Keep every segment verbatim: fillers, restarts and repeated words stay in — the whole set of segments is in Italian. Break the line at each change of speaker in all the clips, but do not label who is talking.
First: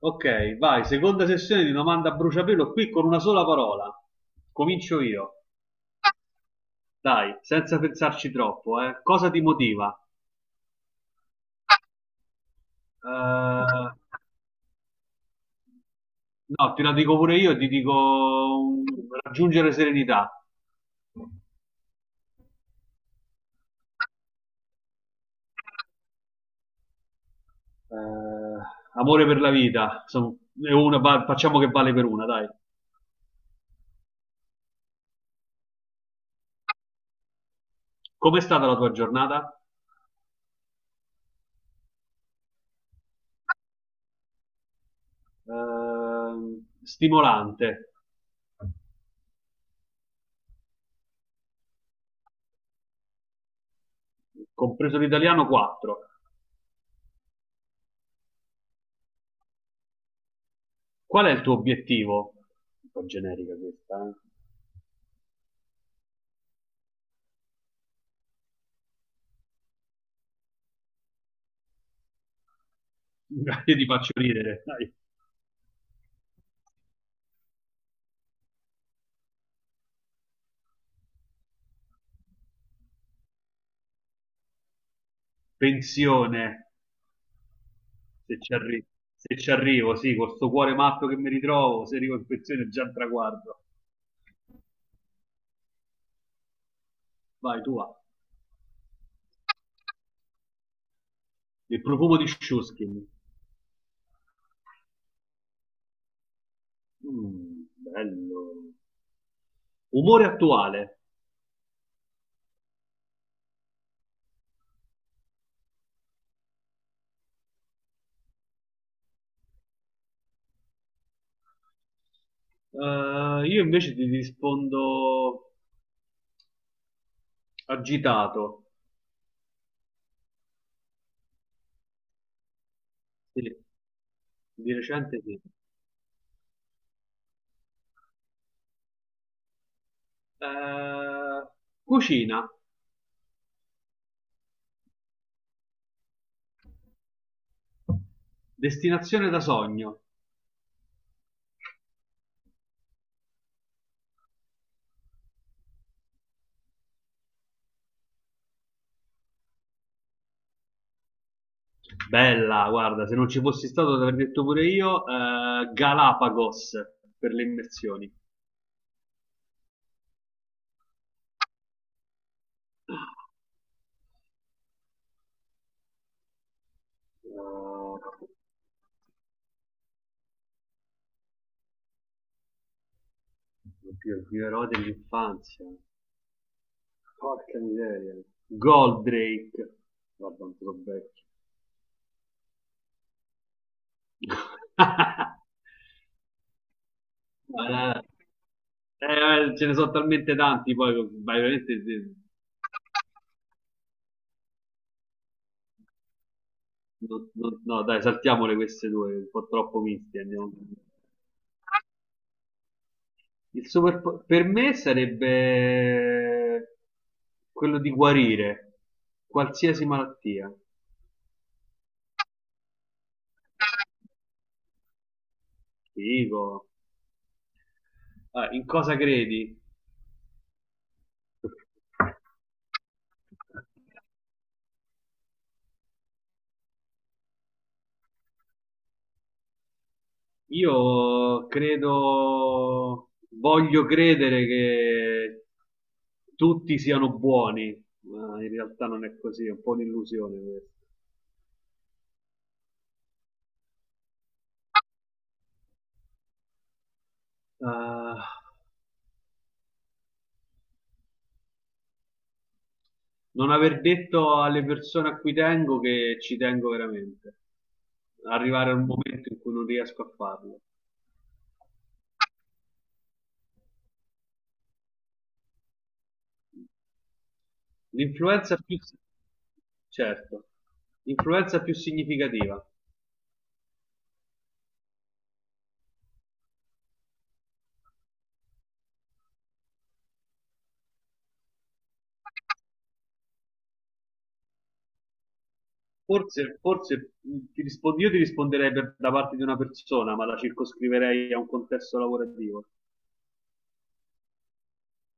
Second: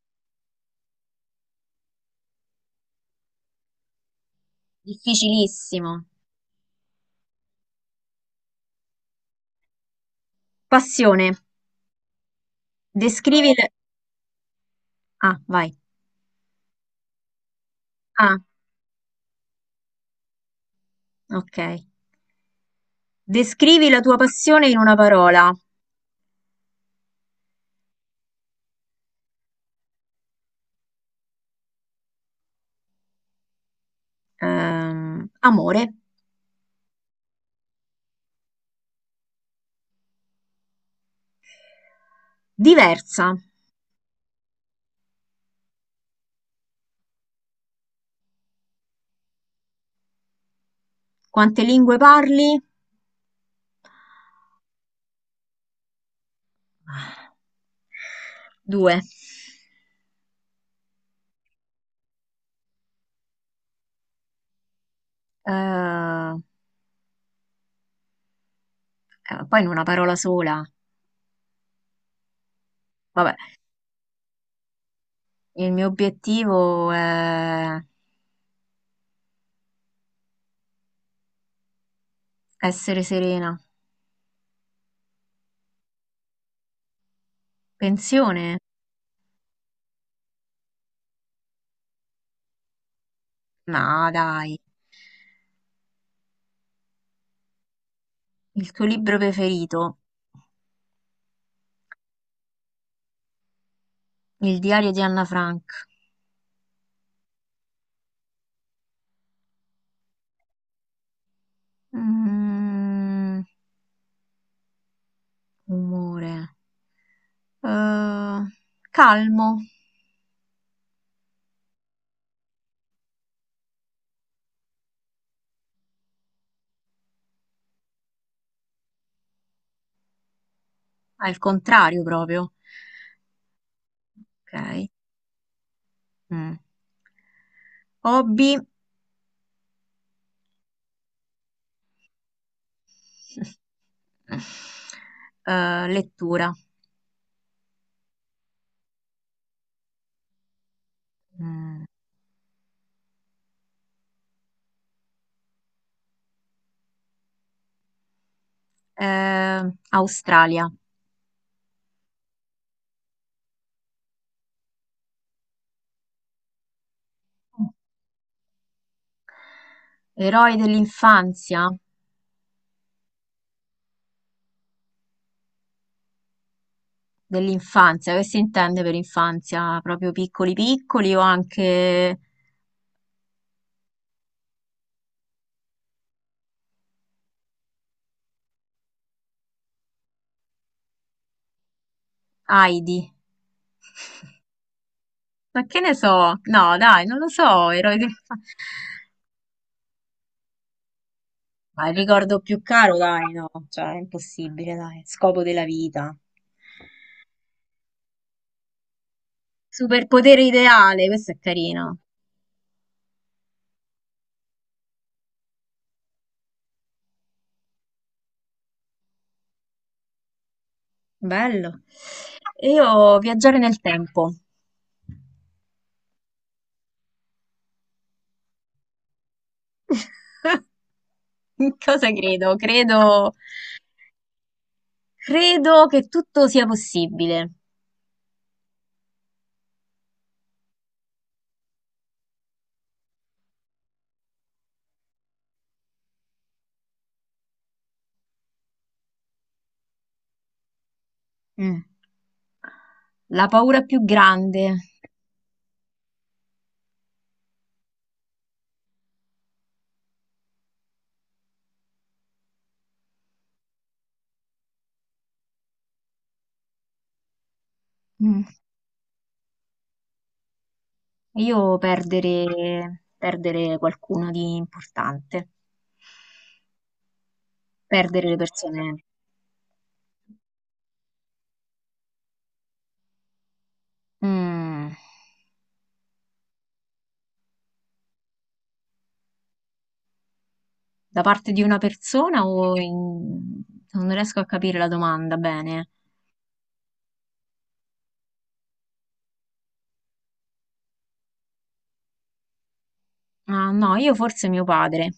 Ok, vai, seconda sessione di domanda a bruciapelo qui con una sola parola. Comincio io.
Difficilissimo.
Dai, senza pensarci troppo, eh. Cosa ti motiva?
Passione.
Eh,
Descrivi le-
no,
Ah, vai.
te la dico pure io, ti dico
Ah,
um, raggiungere serenità.
ok. Descrivi la tua passione in una parola.
Eh, amore per la vita, insomma, è una va- facciamo che vale per una, dai.
Ehm, amore.
Com'è stata la tua giornata?
Diversa.
Eh, stimolante,
Quante lingue parli?
compreso l'italiano quattro.
Due.
Qual è il tuo obiettivo? Un po' generica questa, eh.
Eh, eh, Poi in una parola sola. Vabbè,
Dai, io ti faccio ridere, dai.
il mio obiettivo è essere serena.
Pensione, se
Pensione?
ci arri- se ci arrivo, sì, con sto cuore matto che mi ritrovo, se arrivo in pensione è già un traguardo.
No, dai.
Vai, tu va.
Il tuo libro preferito?
Il profumo di Shuskin.
Il diario di Anna Frank.
Mm, bello. Umore attuale.
Mm, umore. Eh, calmo,
Eh, io invece ti rispondo agitato.
al contrario proprio.
Sì, di
Ok.
recente sì.
Mm. Hobby.
Eh, cucina,
Eh, lettura.
destinazione da sogno.
Mm. Eh, Australia.
Bella, guarda, se non ci fossi stato, l'avrei detto pure io. Eh, Galapagos per le immersioni.
Eroi dell'infanzia?
Oh,
Dell'infanzia, che si intende per infanzia? Proprio piccoli piccoli o anche
oddio, gli eroi dell'infanzia. Porca miseria. Goldrake. Guarda, un po' vecchio.
Heidi? Ma che ne so? No, dai, non lo so, eroi
Eh,
dell'infanzia.
eh, ce ne sono talmente tanti, poi vai veramente.
Ma il
Se-
ricordo più caro, dai, no, cioè è impossibile, dai, scopo della vita.
no, no, no, dai, saltiamole queste due, un po' troppo miste.
Superpotere
Andiamo.
ideale, questo è carino,
Il super po- per me sarebbe quello di guarire qualsiasi malattia.
bello. E io viaggiare nel tempo.
Figo. Ah, in cosa credi?
In cosa credo? Credo, credo che tutto sia possibile.
Io credo, voglio credere che tutti siano buoni, ma in realtà non è così, è un po' un'illusione questa.
Mm. La paura più grande.
Ah, non aver detto alle persone a cui tengo che ci tengo veramente.
Mm.
Arrivare a un momento in cui non riesco a farlo.
Io perdere, perdere qualcuno di importante, perdere le
L'influenza più,
persone.
certo, l'influenza più significativa.
Mm. Da parte di una persona o in- non riesco a capire la domanda bene.
Forse, forse mh, ti rispondo, io ti risponderei per- da parte di una persona, ma la circoscriverei a un contesto lavorativo.
Ah, no, io forse mio padre.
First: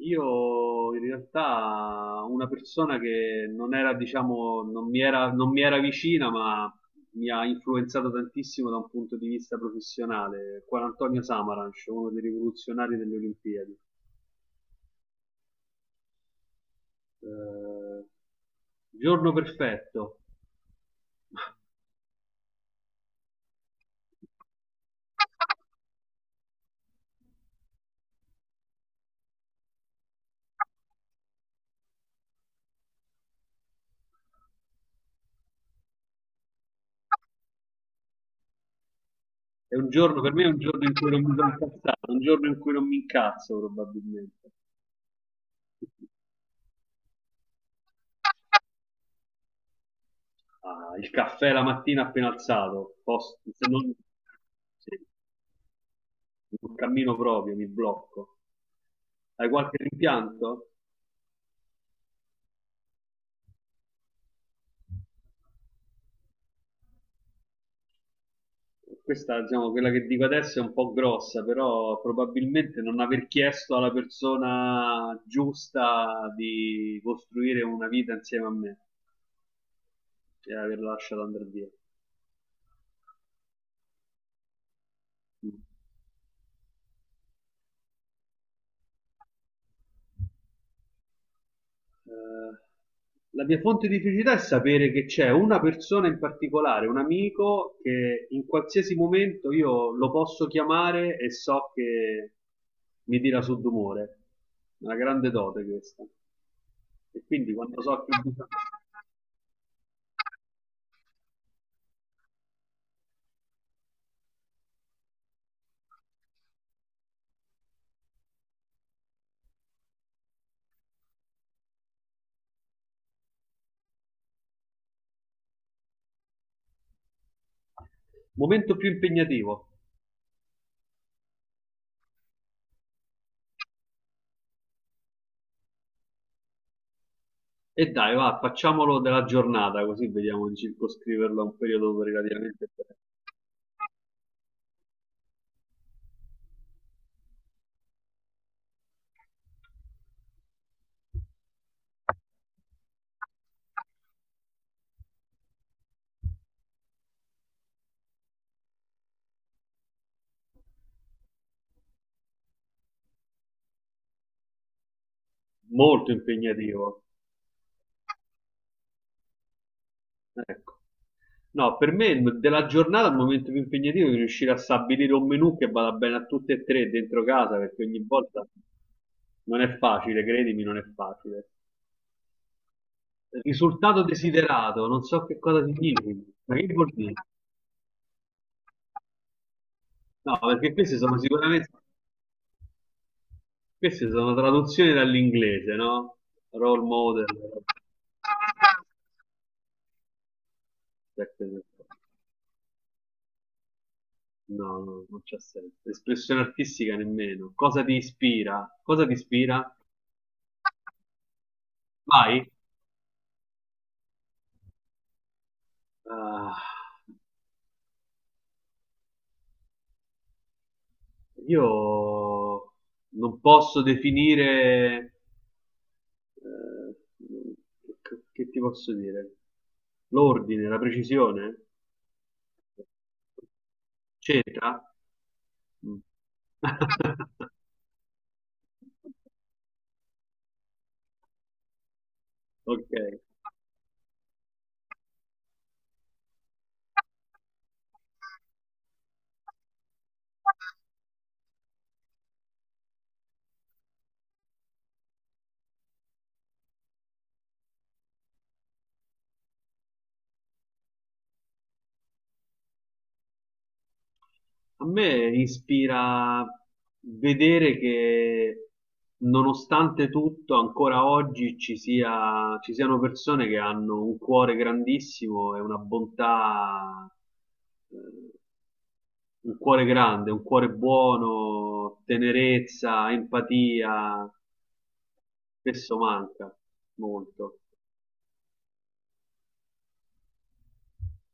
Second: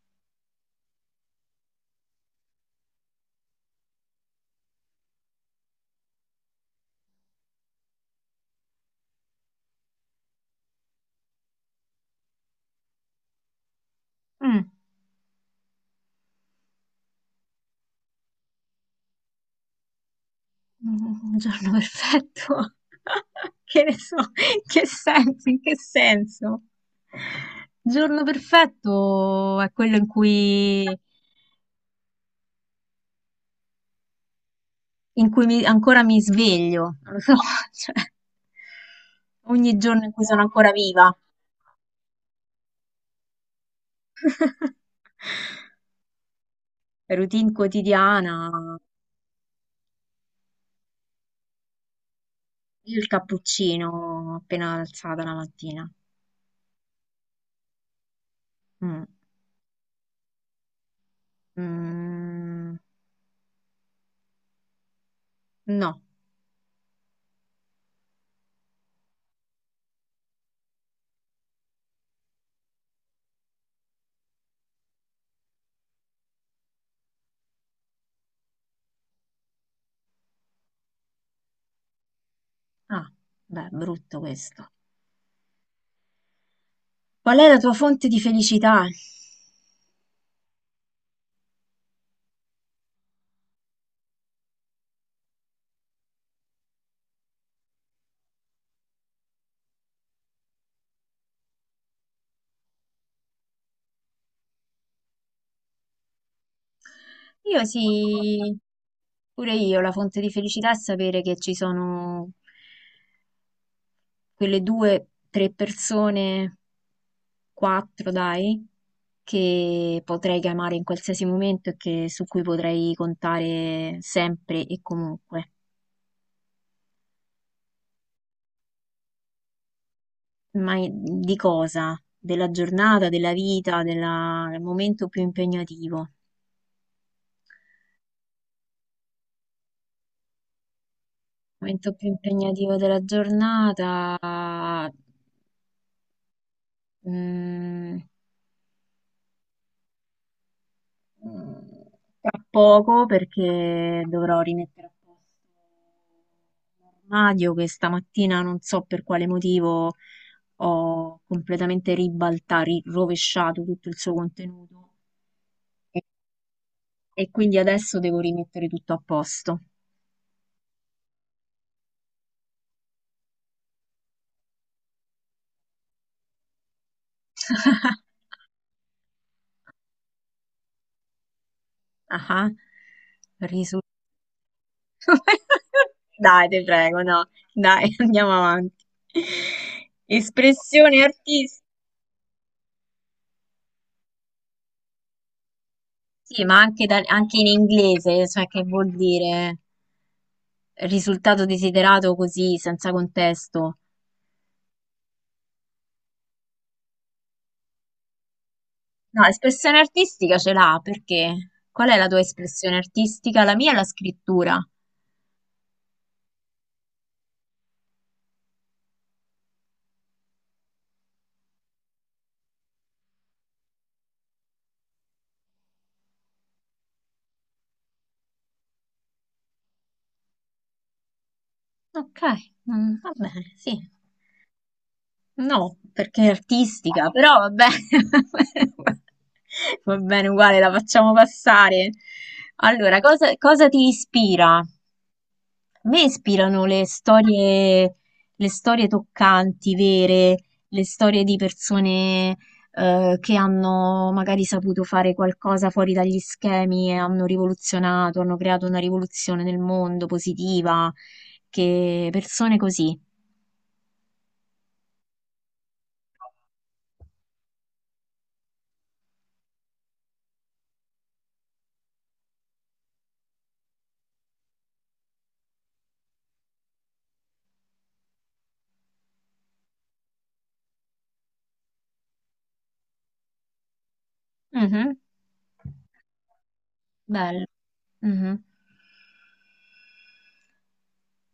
Io in realtà una persona che non era, diciamo, non mi era, non mi era vicina, ma mi ha influenzato tantissimo da un punto di vista professionale, Juan Antonio Samaranch, uno dei rivoluzionari delle Olimpiadi.
Mm.
Eh, giorno perfetto.
Un giorno perfetto. Che ne so, in che senso, in che senso? Giorno perfetto è quello in cui, in cui mi- ancora mi sveglio, non lo so, cioè,
È
ogni
un
giorno in
giorno,
cui
per
sono
me è un
ancora
giorno in cui
viva.
non mi sono incazzato, un giorno in cui non mi incazzo probabilmente.
Routine quotidiana,
Ah, il caffè la mattina appena alzato,
io il
post- se non-
cappuccino appena
sì,
alzata la mattina.
non cammino proprio, mi blocco.
Mm.
Hai qualche rimpianto?
Mm. No.
Questa, diciamo, quella che dico adesso è un po' grossa, però probabilmente non aver chiesto alla persona giusta di costruire una vita insieme a me e averla lasciata andare via.
Ah, beh, brutto questo. Qual è la tua fonte di felicità?
Eh, la mia fonte di felicità è sapere che c'è una persona in particolare, un amico, che in qualsiasi momento io lo posso chiamare e so che mi tira su d'umore. Una grande dote questa. E quindi
Io
quando so che ho bisogno...
sì, pure io, la fonte di felicità è sapere che ci sono quelle due, tre persone, quattro dai, che potrei chiamare in qualsiasi momento e che- su cui potrei contare sempre e comunque.
Momento più impegnativo.
Ma i- di cosa? Della giornata, della vita, della- Del momento più impegnativo. Il
E dai, va, facciamolo della giornata, così vediamo di circoscriverlo a un
momento
periodo
più
relativamente
impegnativo
breve.
della giornata, mm, tra poco perché dovrò rimettere a posto un armadio che stamattina non so per quale motivo ho completamente ribaltato, rovesciato tutto il suo contenuto e
Molto impegnativo.
e quindi adesso devo rimettere tutto a posto.
Ecco. No, per me il- della giornata il momento più impegnativo è riuscire a stabilire un menù che vada bene a tutte e tre dentro casa, perché ogni volta non è facile, credimi, non è facile.
Ah-ah. Risu
Risultato desiderato, non so che cosa significa,
Dai,
ma
ti
che vuol
prego,
dire?
no. Dai, andiamo avanti.
No, perché queste
Espressione
sono
artistica,
sicuramente, Queste sono traduzioni dall'inglese, no?
sì, ma
Role
anche, da-
model.
anche in inglese, cioè che vuol dire risultato
Aspetta, aspetta.
desiderato così, senza contesto.
No, no, non c'è senso. Espressione artistica nemmeno. Cosa ti ispira? Cosa ti
No,
ispira?
espressione artistica ce l'ha, perché? Qual è la tua
Vai.
espressione artistica? La mia è la scrittura.
Ah, io non posso definire, eh, che, che ti posso dire? L'ordine, la precisione?
Ok, mm, va bene, sì.
C'entra?
No,
Mm.
perché è artistica, però va bene, va bene uguale, la facciamo passare.
Ok.
Allora, cosa, cosa ti ispira? A me ispirano le storie, le storie toccanti, vere, le storie di persone, eh, che hanno magari saputo fare qualcosa fuori dagli schemi e hanno rivoluzionato, hanno creato una rivoluzione nel mondo positiva, che persone così.
A me ispira vedere che nonostante tutto, ancora oggi ci sia, ci siano persone che hanno un cuore grandissimo e una bontà, eh, un cuore grande, un cuore buono, tenerezza, empatia,
Mhm,
spesso manca
bello.
molto.
Mhm.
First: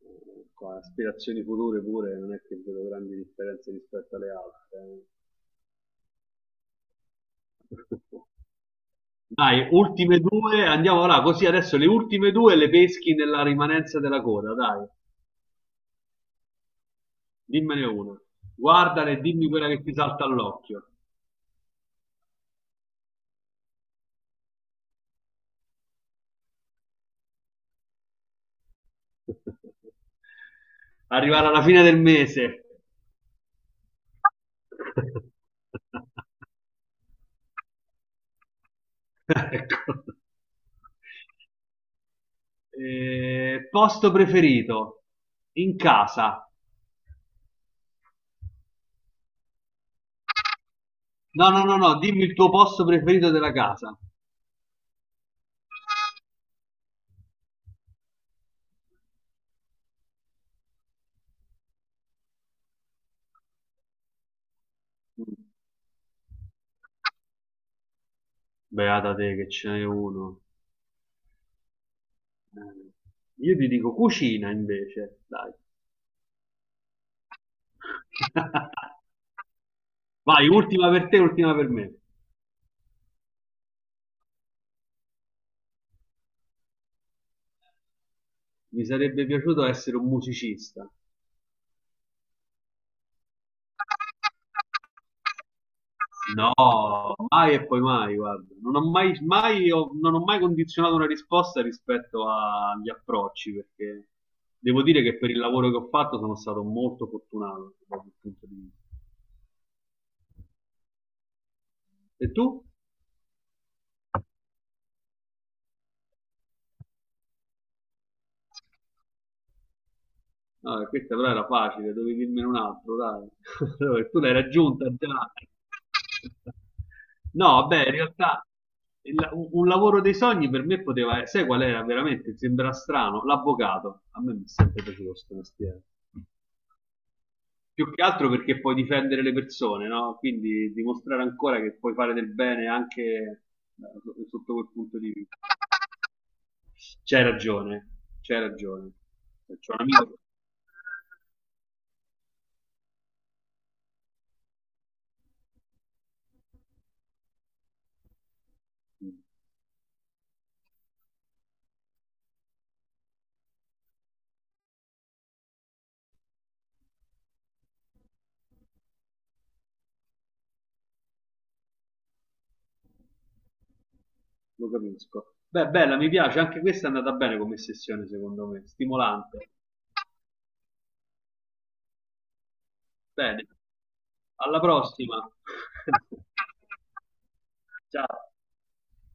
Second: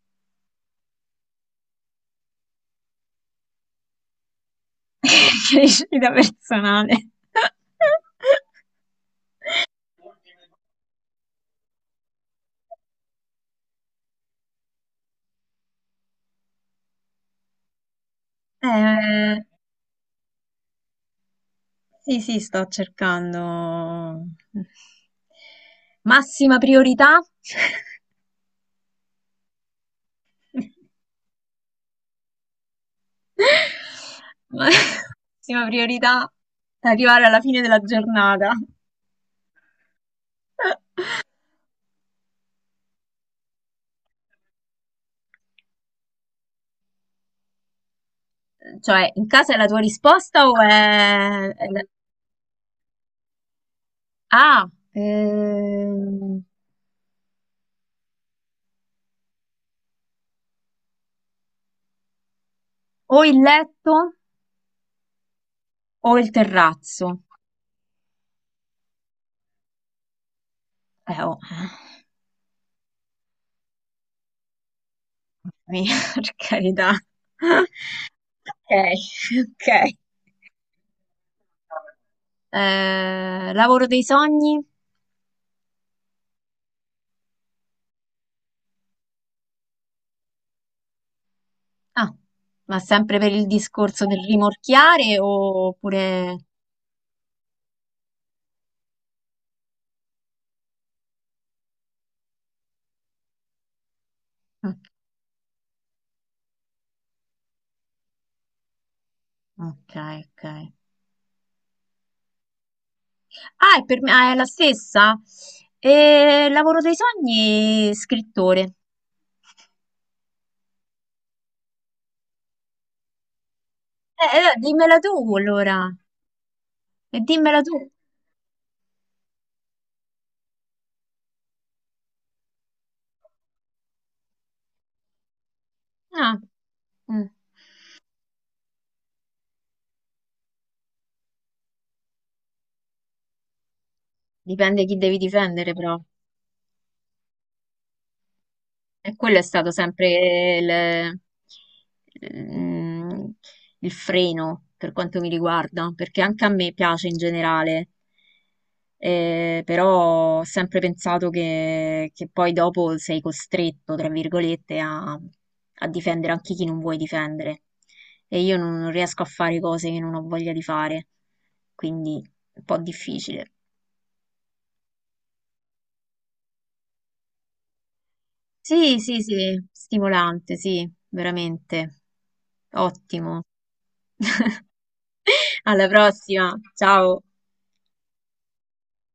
Eh, qua, aspirazioni future pure non è che vedo grandi differenze rispetto alle altre.
Crescita personale.
Eh. Dai, ultime due, andiamo là, così adesso le ultime due le peschi nella rimanenza della coda, dai, dimmene una. Guardala e
Eh,
dimmi quella che ti salta all'occhio.
sì, sì, sto cercando. Massima priorità.
Arrivare alla fine del mese.
Ma- massima priorità, arrivare alla fine della giornata.
Ecco. Eh, posto preferito in casa.
Cioè, in casa è la tua risposta o è...
No, no,
è
no,
la-
no, dimmi il tuo posto preferito della casa.
Ah, ehm, o il letto o il terrazzo.
Beata te che ce n'è uno.
Eh, oh.
Eh, Io ti dico cucina invece, dai.
Mia, per carità. Ok, ok.
Vai, ultima per te, ultima per me.
Eh, lavoro dei sogni?
Mi sarebbe piaciuto essere un musicista.
Ah, ma sempre per il discorso del rimorchiare oppure...
No, mai e poi mai, guarda. Non ho mai, mai- ho- non ho mai condizionato una risposta rispetto agli approcci, perché
Mm.
devo dire che per il lavoro che ho fatto sono stato molto fortunato da quel punto di vista.
Ok, ok.
E tu?
Ah, è, per me, ah, è la stessa? Eh, lavoro dei sogni, scrittore. Eh,
Ah, questa però era facile, dovevi dirmene un altro, dai. Allora, tu l'hai
eh,
raggiunta
dimmela tu
già.
allora. E dimmela
No,
tu.
beh, in realtà il- un un lavoro dei sogni per me poteva essere, sai qual era veramente? Sembra strano, l'avvocato. A me mi è sempre piaciuto questo mestiere.
Ah, mm.
Più che altro perché puoi difendere le persone, no? Quindi dimostrare ancora che puoi fare del bene anche, eh, so- sotto quel
Dipende chi
punto di
devi
vista.
difendere, però.
C'hai ragione, c'hai ragione.
E quello è stato
C'ho un amico,
sempre il, mm, il freno per quanto mi riguarda, perché anche a me piace in generale, eh, però ho sempre pensato che, che poi dopo sei costretto, tra virgolette, a, a difendere anche chi non vuoi difendere. E io non non riesco a fare cose che non ho voglia di fare, quindi è un po' difficile.
lo capisco. Beh, bella, mi piace, anche questa è andata bene come sessione, secondo me,
Sì, sì,
stimolante.
sì, stimolante, sì, veramente. Ottimo.
Bene, alla prossima.
Alla prossima, ciao!
Ciao.